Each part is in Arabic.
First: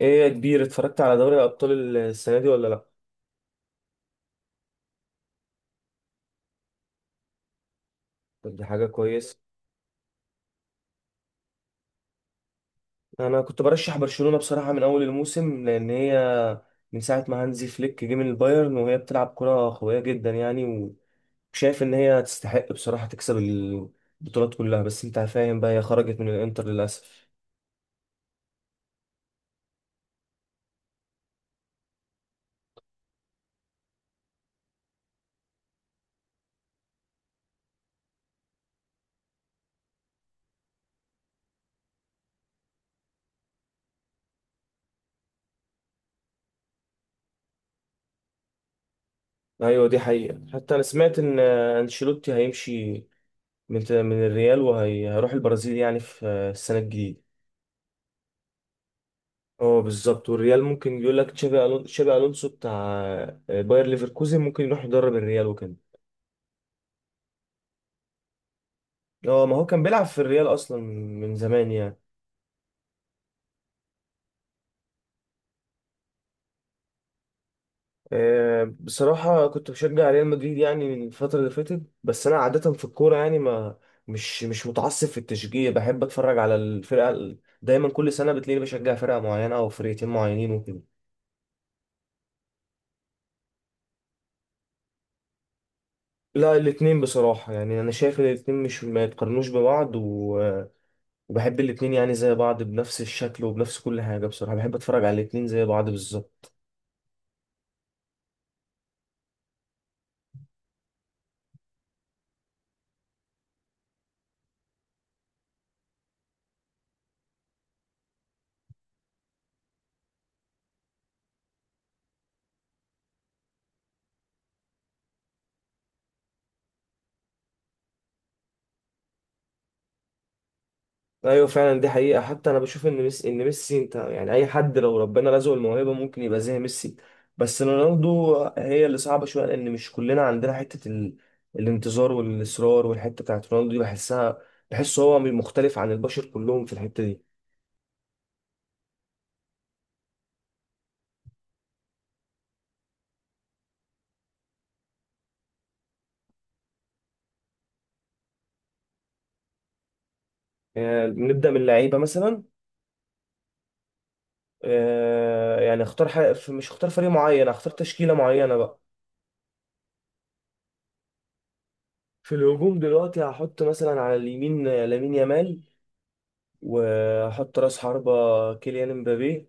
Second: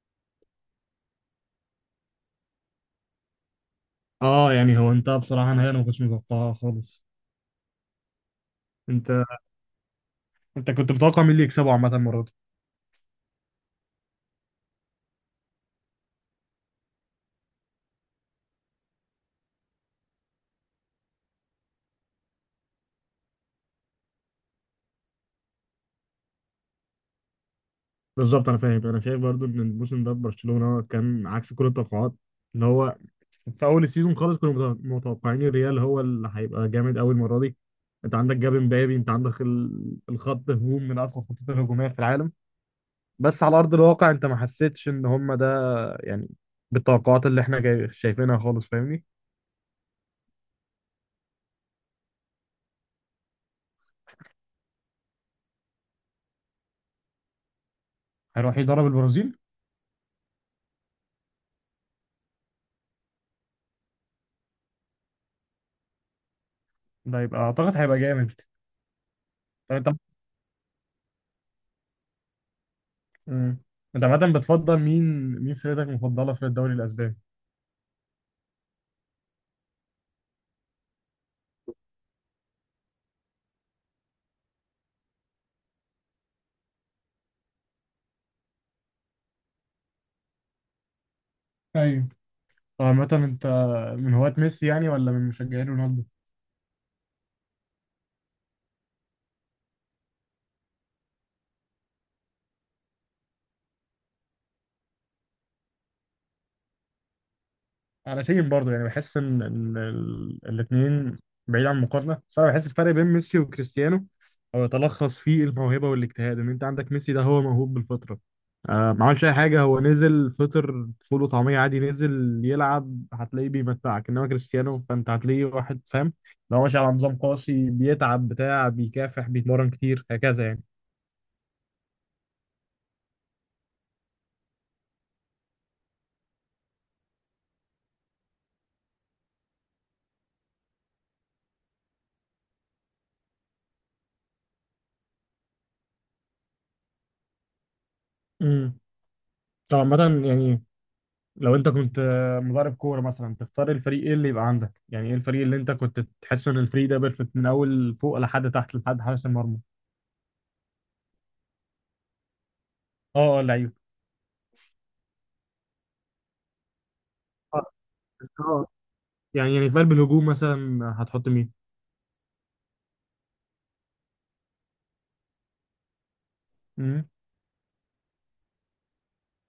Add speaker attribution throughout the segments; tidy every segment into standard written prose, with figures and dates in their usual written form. Speaker 1: ايه يا كبير، اتفرجت على دوري الابطال السنه دي ولا لا؟
Speaker 2: اه يعني هو انت بصراحة نهائي انا ما كنتش متوقعها خالص.
Speaker 1: طب دي حاجه
Speaker 2: انت
Speaker 1: كويسه.
Speaker 2: انت كنت متوقع مين اللي يكسبه عامة المرة دي؟
Speaker 1: انا كنت برشح برشلونه بصراحه من اول الموسم، لان هي من ساعه ما هانزي فليك جه من البايرن وهي بتلعب كره قويه جدا يعني. وشايف ان هي تستحق بصراحه تكسب البطولات كلها، بس انت فاهم بقى، هي خرجت من الانتر للاسف.
Speaker 2: بالظبط، انا فاهم. انا شايف برضو ان الموسم ده برشلونة كان عكس كل التوقعات، اللي هو في اول السيزون خالص كنا متوقعين الريال هو اللي هيبقى جامد قوي المرة دي. انت عندك جاب امبابي، انت عندك الخط هجوم من اقوى الخطوط الهجومية في العالم، بس على ارض الواقع انت ما حسيتش ان هم ده، يعني بالتوقعات شايفينها خالص، فاهمني؟
Speaker 1: ايوه دي حقيقه، حتى انا سمعت ان انشيلوتي هيمشي من الريال وهيروح البرازيل يعني في السنه الجديده.
Speaker 2: هيروح يدرب البرازيل.
Speaker 1: اه بالظبط، والريال ممكن يقول لك تشابي الونسو بتاع باير ليفركوزن ممكن يروح يدرب الريال وكده.
Speaker 2: ده يبقى اعتقد هيبقى جامد.
Speaker 1: اه ما هو
Speaker 2: طب
Speaker 1: كان
Speaker 2: انت،
Speaker 1: بيلعب في الريال اصلا من زمان يعني.
Speaker 2: امم انت عامة بتفضل مين؟ مين فرقتك المفضلة في الدوري الأسباني؟
Speaker 1: بصراحه كنت بشجع ريال مدريد يعني من الفتره اللي فاتت، بس انا عاده في الكوره يعني ما... مش متعصب في التشجيع، بحب اتفرج على الفرقه دايما كل سنه بتلاقيني بشجع فرقه معينه او فرقتين معينين وكده.
Speaker 2: ايوه. عامة انت من هواة ميسي يعني ولا من مشجعين رونالدو؟
Speaker 1: لا، الاتنين بصراحه، يعني انا شايف ان الاتنين مش ما يتقارنوش ببعض، و وبحب الاتنين يعني زي بعض، بنفس الشكل وبنفس كل حاجة. بصراحة بحب اتفرج على الاتنين زي بعض بالظبط.
Speaker 2: على سيم برضه. يعني بحس ان الاثنين، بعيد عن المقارنه، بس انا بحس الفرق بين ميسي وكريستيانو هو يتلخص في الموهبه والاجتهاد. ان انت عندك ميسي ده هو موهوب بالفطره، آه، ما عملش اي حاجه، هو نزل فطر فول وطعميه عادي، نزل يلعب هتلاقيه بيمتعك. انما كريستيانو فانت هتلاقيه واحد فاهم، لو ماشي على نظام قاسي، بيتعب بتاع، بيكافح، بيتمرن كتير هكذا يعني.
Speaker 1: ايوه فعلا دي حقيقة، حتى انا بشوف ان ميسي انت يعني اي حد لو ربنا رزقه الموهبة ممكن يبقى زي ميسي، بس رونالدو هي اللي صعبة شوية، لان مش كلنا عندنا حتة الانتظار والاصرار، والحتة بتاعت رونالدو دي بحسها. بحسه هو مختلف عن البشر كلهم في الحتة دي.
Speaker 2: امم، طبعا. مثلا يعني لو انت كنت مدرب كوره مثلا، تختار الفريق، ايه اللي يبقى عندك؟ يعني ايه الفريق اللي انت كنت تحس ان الفريق ده بيرفكت من اول فوق لحد تحت لحد حارس المرمى؟
Speaker 1: نبدأ من اللعيبة مثلا.
Speaker 2: اه لعيب.
Speaker 1: مش اختار فريق معين،
Speaker 2: اه.
Speaker 1: اختار تشكيلة معينة
Speaker 2: آه.
Speaker 1: بقى.
Speaker 2: يعني في قلب الهجوم مثلا هتحط مين؟
Speaker 1: في الهجوم دلوقتي هحط مثلا على اليمين لامين يامال،
Speaker 2: امم.
Speaker 1: وهحط راس حربة كيليان امبابي،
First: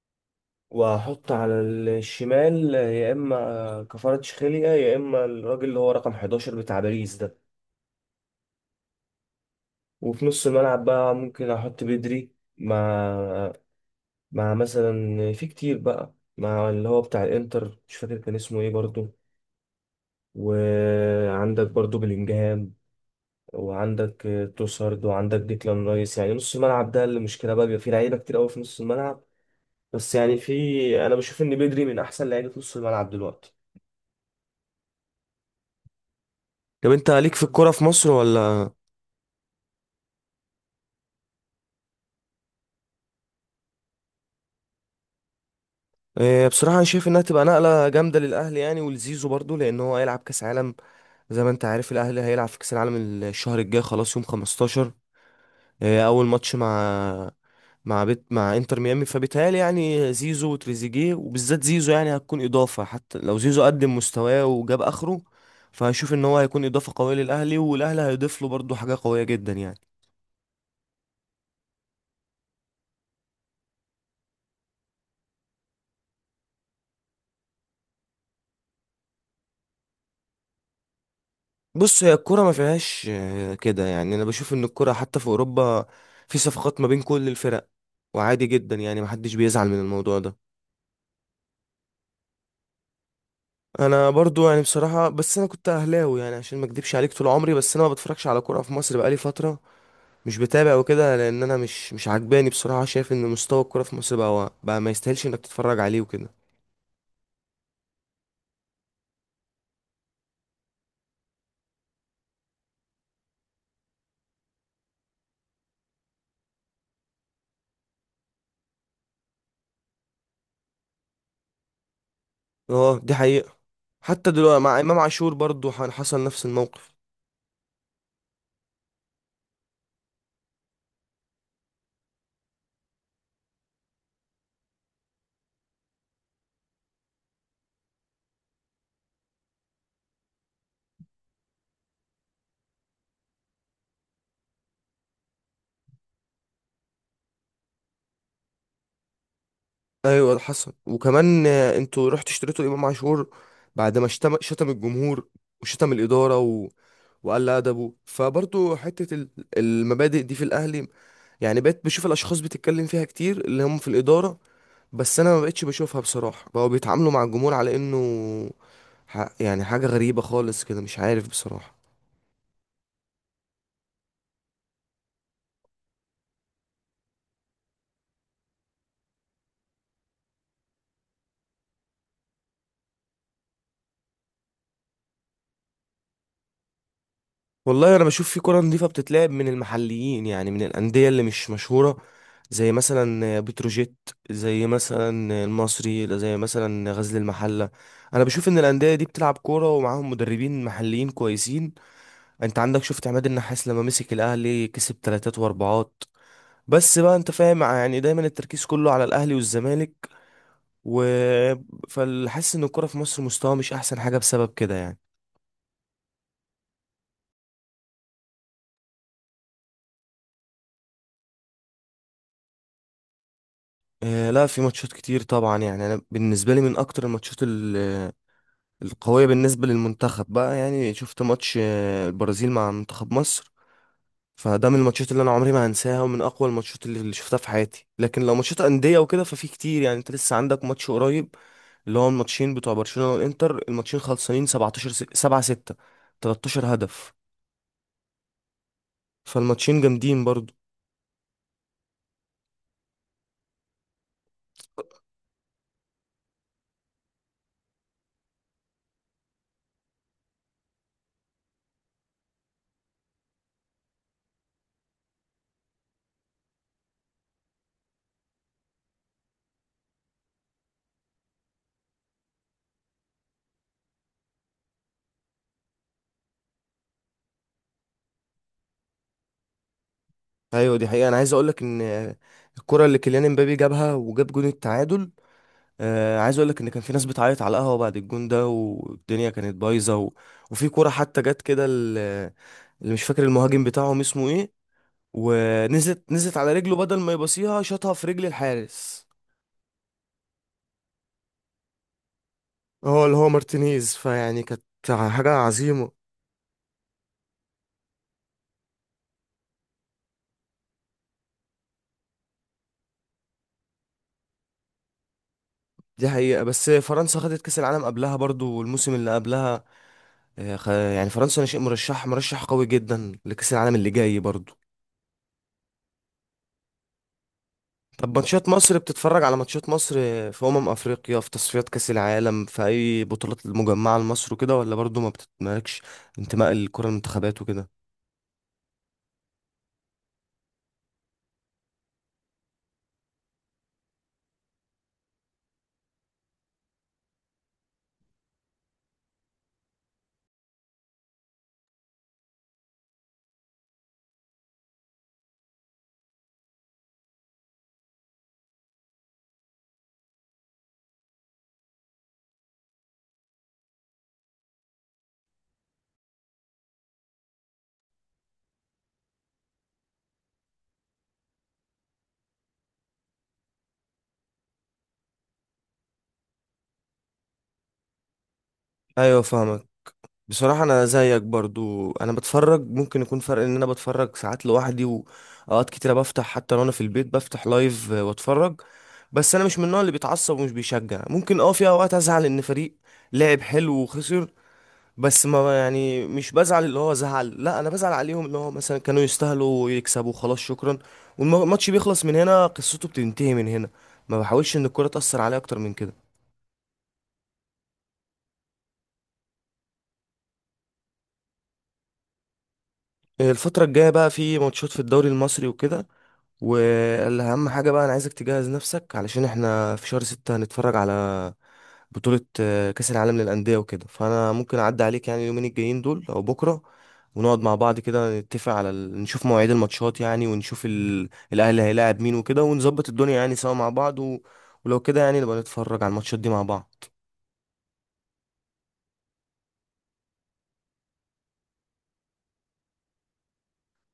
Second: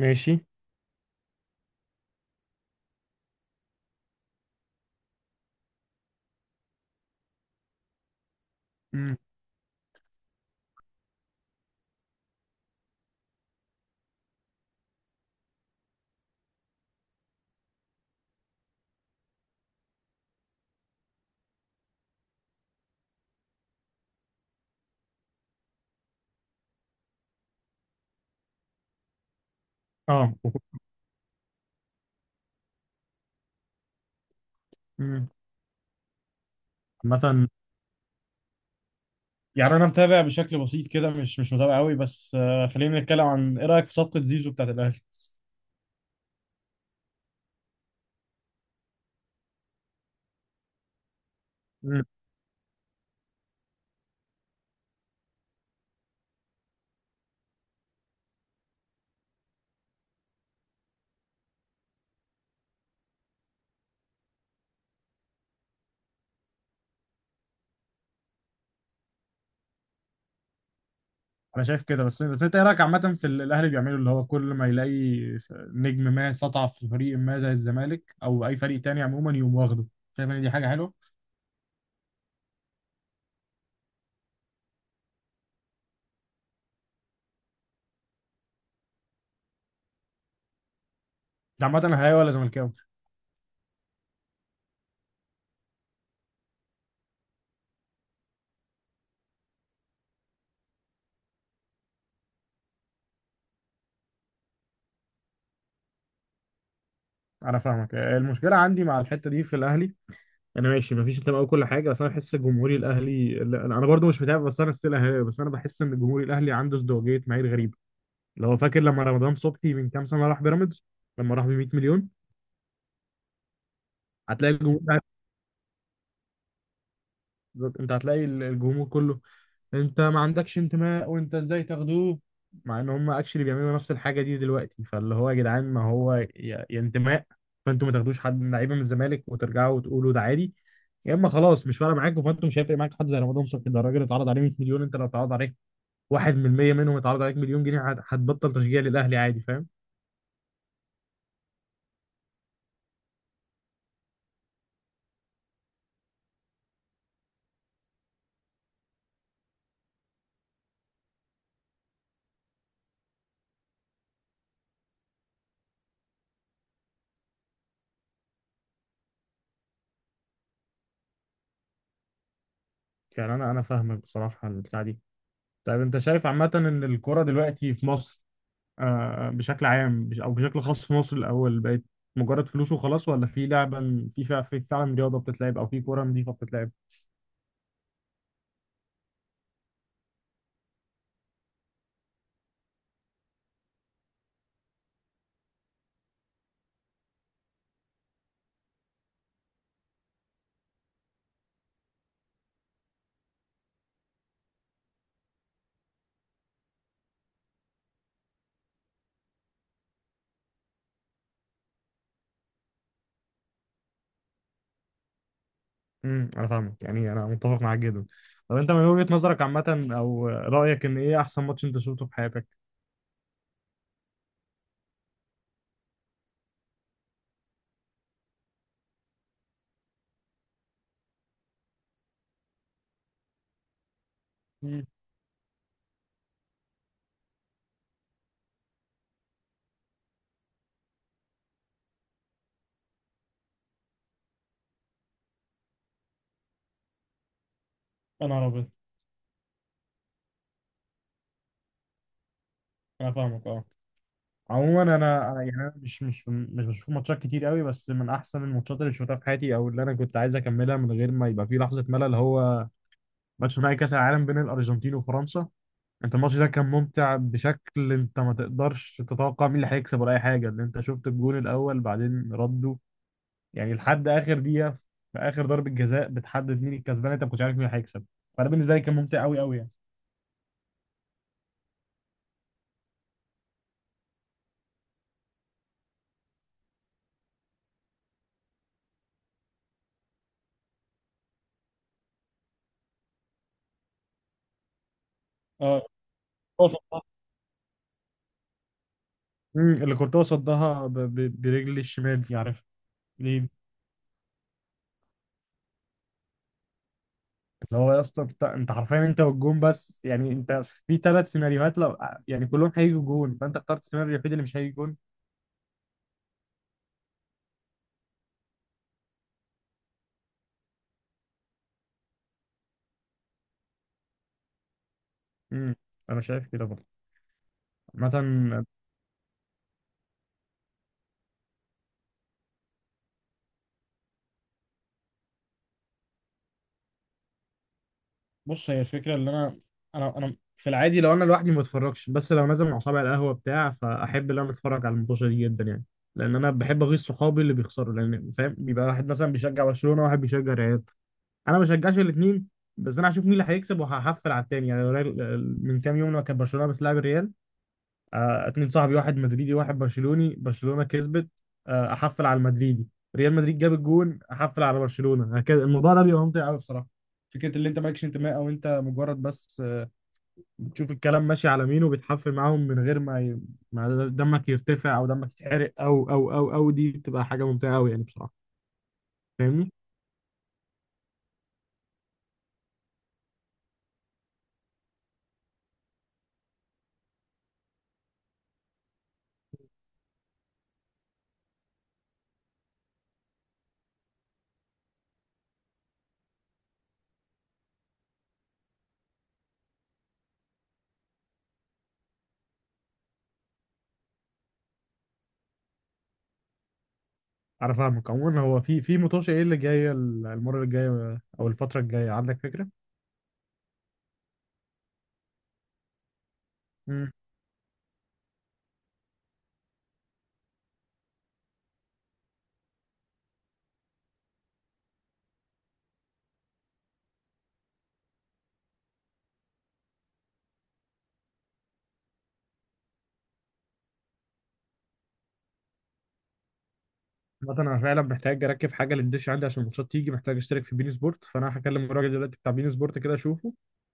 Speaker 2: ماشي.
Speaker 1: وهحط على الشمال يا اما كفاراتشخيليا يا اما الراجل اللي هو رقم 11 بتاع باريس ده.
Speaker 2: امم.
Speaker 1: وفي نص الملعب بقى ممكن احط بدري مع مع مثلا في كتير بقى، مع اللي هو بتاع الانتر مش فاكر كان اسمه ايه برضو، وعندك برضو بلينجهام، وعندك توسارد، وعندك ديكلان رايس. يعني نص الملعب ده اللي مشكله بقى، بيبقى فيه لعيبه كتير قوي في نص الملعب. بس
Speaker 2: اه.
Speaker 1: يعني في... انا بشوف ان بدري من احسن لعيبه نص الملعب دلوقتي.
Speaker 2: امم.
Speaker 1: طب انت ليك في
Speaker 2: مثلا
Speaker 1: الكوره في مصر ولا؟
Speaker 2: يعني انا متابع بشكل بسيط كده، مش متابع قوي، بس خلينا نتكلم عن، ايه رايك في صفقه زيزو بتاعت الاهلي؟
Speaker 1: إيه بصراحه انا شايف انها تبقى نقله جامده للاهلي يعني ولزيزو برضو، لان هو هيلعب كاس عالم. زي ما انت عارف الاهلي هيلعب في كاس العالم الشهر الجاي خلاص، يوم 15 اول ماتش مع مع بيت مع انتر ميامي، فبيتهيألي يعني زيزو وتريزيجيه، وبالذات زيزو، يعني هتكون اضافه، حتى لو زيزو قدم مستواه وجاب اخره فهشوف ان هو هيكون اضافه قويه للاهلي، والاهلي هيضيف له برضه حاجه قويه جدا يعني.
Speaker 2: انا شايف كده، بس انت ايه رايك عامه في اللي الاهلي بيعمله؟ اللي هو كل ما يلاقي نجم ما سطع في فريق ما زي الزمالك او اي فريق تاني، عموما يقوم واخده. شايف ان دي حاجه حلوه؟
Speaker 1: بص هي الكره ما فيهاش كده يعني، انا بشوف ان الكره حتى في اوروبا في صفقات ما بين كل الفرق، وعادي جدا يعني، محدش بيزعل من الموضوع ده.
Speaker 2: انت عامه اهلاوي ولا زملكاوي؟
Speaker 1: انا برضو يعني بصراحه، بس انا كنت اهلاوي يعني عشان ما اكدبش عليك طول عمري، بس انا ما بتفرجش على كوره في مصر بقالي فتره، مش بتابع وكده، لان انا مش عجباني بصراحه. شايف ان مستوى الكوره في مصر بقى ما يستاهلش انك تتفرج عليه وكده.
Speaker 2: انا فاهمك. المشكله عندي مع الحته دي في الاهلي، انا ماشي، مفيش انتماء وكل حاجه، بس انا بحس الجمهوري الاهلي، لا، انا برضو مش متابع، بس انا ستيل اهلاوي، بس انا بحس ان الجمهوري الاهلي عنده ازدواجيه معايير غريبه. اللي هو فاكر لما رمضان صبحي من كام سنه راح بيراميدز، لما راح ب 100 مليون،
Speaker 1: اه دي حقيقه، حتى
Speaker 2: هتلاقي
Speaker 1: دلوقتي مع
Speaker 2: الجمهور،
Speaker 1: امام عاشور برضو حصل نفس الموقف.
Speaker 2: بالظبط. انت هتلاقي الجمهور كله: انت ما عندكش انتماء وانت ازاي تاخدوه؟ مع ان هم اكشلي بيعملوا نفس الحاجه دي دلوقتي. فاللي هو يا جدعان، ما هو يا انتماء، فانتوا ما تاخدوش حد من لعيبه من الزمالك وترجعوا وتقولوا ده عادي، يا اما خلاص مش فارق معاكم. فانتوا مش هيفرق معاك حد زي رمضان صبحي ده، الراجل اتعرض عليه 100 مليون. انت لو اتعرض عليك 1% منهم، اتعرض عليك مليون جنيه، هتبطل تشجيع للاهلي عادي، فاهم؟
Speaker 1: ايوه حصل، وكمان انتوا رحتوا اشتريتوا امام عاشور بعد ما شتم الجمهور، وشتم الاداره وقل ادبه. فبرضو حته المبادئ دي في الاهلي يعني، بقيت بشوف الاشخاص بتتكلم فيها كتير اللي هم في الاداره، بس انا ما بقتش بشوفها بصراحه. بقوا بيتعاملوا مع الجمهور على انه يعني حاجة غريبة خالص كده، مش عارف بصراحة.
Speaker 2: يعني انا فاهمك بصراحه البتاع دي. طيب انت شايف عامه ان الكوره دلوقتي في مصر، بشكل عام، او بشكل خاص في مصر، الاول بقت مجرد فلوس وخلاص، ولا في لعبه، في فعلا رياضه بتتلعب او في كوره نظيفه بتتلعب؟
Speaker 1: والله أنا بشوف في كرة نظيفة بتتلعب من المحليين يعني، من الأندية اللي مش مشهورة، زي مثلا بتروجيت، زي مثلا المصري، زي مثلا غزل المحلة. أنا بشوف إن الأندية دي بتلعب كورة ومعاهم مدربين محليين كويسين. أنت عندك، شفت عماد النحاس لما مسك الأهلي كسب تلاتات وأربعات. بس بقى أنت فاهم يعني، دايما التركيز كله على الأهلي والزمالك، و فحاسس إن الكورة في مصر مستواها مش أحسن حاجة بسبب كده يعني.
Speaker 2: امم، انا فاهمك. يعني انا متفق معاك جدا. طب انت من وجهه نظرك عامه او رايك، ان ايه احسن ماتش انت شفته في حياتك؟
Speaker 1: لا، في ماتشات كتير طبعا يعني، انا بالنسبه لي من اكتر الماتشات القويه بالنسبه للمنتخب بقى، يعني شفت ماتش البرازيل مع منتخب مصر. فده من
Speaker 2: مم.
Speaker 1: الماتشات اللي انا عمري ما هنساها، ومن اقوى الماتشات اللي شفتها في حياتي. لكن لو ماتشات انديه وكده ففي كتير يعني، انت لسه عندك ماتش قريب، اللي هو الماتشين بتوع برشلونه والانتر، الماتشين خلصانين 17 7 6، 13 هدف،
Speaker 2: انا عربي.
Speaker 1: فالماتشين جامدين برضو.
Speaker 2: انا فاهمك. اه. عموما انا، أنا يعني انا مش مش بشوف ماتشات كتير قوي، بس من احسن الماتشات اللي شفتها في حياتي او اللي انا كنت عايز اكملها من غير ما يبقى في لحظه ملل، هو ماتش نهائي كاس العالم بين الارجنتين وفرنسا. انت الماتش ده كان ممتع بشكل، انت ما تقدرش تتوقع مين اللي هيكسب ولا اي حاجه. ان انت شفت الجون الاول، بعدين ردوا، يعني لحد اخر دقيقه، في اخر ضربه جزاء بتحدد مين الكسبان، انت ما كنتش عارف مين اللي هيكسب. فانا بالنسبه لي كان ممتع قوي قوي يعني.
Speaker 1: ايوه دي حقيقه، انا عايز اقول لك ان الكره اللي كيليان امبابي جابها وجاب جون التعادل، عايز اقول لك ان كان في ناس بتعيط على القهوه بعد الجون ده، والدنيا كانت بايظه، وفي كوره حتى جت كده اللي مش فاكر المهاجم بتاعهم اسمه ايه،
Speaker 2: اه،
Speaker 1: ونزلت على
Speaker 2: هو
Speaker 1: رجله، بدل
Speaker 2: صدها.
Speaker 1: ما يبصيها شاطها في رجل الحارس.
Speaker 2: اللي كورتوا صدها برجل الشمال دي، عارف
Speaker 1: هو اللي هو
Speaker 2: ليه؟
Speaker 1: مارتينيز، فيعني كانت حاجه عظيمه.
Speaker 2: اللي هو يا اسطى، انت حرفيا انت والجون بس. يعني انت في ثلاث سيناريوهات، لو يعني كلهم هيجوا جون، فانت اخترت السيناريو الوحيد اللي مش هيجي جون.
Speaker 1: دي حقيقة، بس فرنسا خدت كأس العالم قبلها برضو، والموسم اللي قبلها يعني فرنسا أنا شيء مرشح قوي جدا لكأس العالم اللي جاي برضو.
Speaker 2: امم، انا شايف كده برضه.
Speaker 1: طب ماتشات
Speaker 2: عامة،
Speaker 1: مصر، بتتفرج على ماتشات مصر في أمم أفريقيا، في تصفيات كأس العالم، في أي بطولات المجمعة لمصر وكده، ولا برضو ما بتتمالكش انتماء الكرة المنتخبات وكده؟
Speaker 2: بص، هي الفكره اللي انا، انا في العادي لو انا لوحدي ما بتفرجش، بس لو نازل مع صحابي على القهوه بتاع، فاحب ان انا اتفرج على الماتشات دي جدا يعني. لان انا بحب اغيظ صحابي اللي بيخسروا، لان فاهم، بيبقى واحد مثلا بيشجع برشلونه وواحد بيشجع ريال. انا ما بشجعش الاثنين، بس انا هشوف مين اللي هيكسب وهحفل على التاني. يعني من كام يوم لما كان برشلونه بتلعب الريال، اتنين صاحبي، واحد مدريدي واحد برشلوني، برشلونة كسبت، احفل على المدريدي، ريال مدريد جاب الجون، احفل على برشلونة، هكذا. الموضوع ده بيبقى ممتع قوي بصراحة. فكرة اللي انت مالكش انتماء، او انت مجرد بس بتشوف الكلام ماشي على مين وبتحفل معاهم من غير ما ما دمك يرتفع او دمك يتحرق او دي بتبقى حاجة ممتعة قوي يعني بصراحة.
Speaker 1: أيوة فاهمك.
Speaker 2: فاهمني؟
Speaker 1: بصراحة أنا زيك برضو، أنا بتفرج، ممكن يكون فرق إن أنا بتفرج ساعات لوحدي، وأوقات كتيرة بفتح حتى لو أنا في البيت بفتح لايف وأتفرج. بس أنا مش من النوع اللي بيتعصب ومش بيشجع، ممكن أه في أوقات أزعل إن فريق لعب حلو وخسر، بس ما يعني مش بزعل اللي هو زعل، لا انا بزعل عليهم اللي هو مثلا كانوا يستاهلوا ويكسبوا، خلاص شكرا، والماتش بيخلص من هنا، قصته بتنتهي من هنا. ما بحاولش ان الكرة تأثر عليا اكتر من كده.
Speaker 2: انا فاهمك. عموما هو في مطوشه ايه اللي جايه المرة الجاية او الفترة الجاية، عندك فكرة؟
Speaker 1: الفترة الجاية بقى في ماتشات في الدوري المصري وكده، واهم حاجة بقى انا عايزك تجهز نفسك علشان احنا في شهر 6 هنتفرج على بطولة كأس العالم للأندية وكده. فانا ممكن اعدي عليك يعني اليومين الجايين دول او بكرة، ونقعد مع بعض كده نتفق على نشوف مواعيد الماتشات يعني، ونشوف الاهلي هيلاعب مين وكده، ونظبط الدنيا يعني سوا مع بعض، ولو كده يعني نبقى نتفرج على الماتشات دي مع بعض.
Speaker 2: مثلا انا فعلا محتاج اركب حاجه للدش عندي عشان الماتشات تيجي، محتاج اشترك في بين سبورت، فانا هكلم الراجل دلوقتي بتاع بين سبورت كده اشوفه،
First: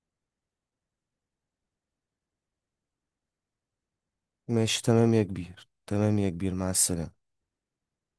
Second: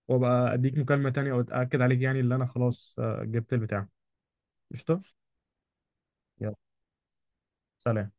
Speaker 2: وابقى اديك مكالمه تانية واتاكد عليك يعني اللي انا خلاص، جبت البتاع.
Speaker 1: ماشي
Speaker 2: قشطه.
Speaker 1: تمام يا كبير، تمام يا كبير،
Speaker 2: يلا.
Speaker 1: مع السلامة.
Speaker 2: سلام.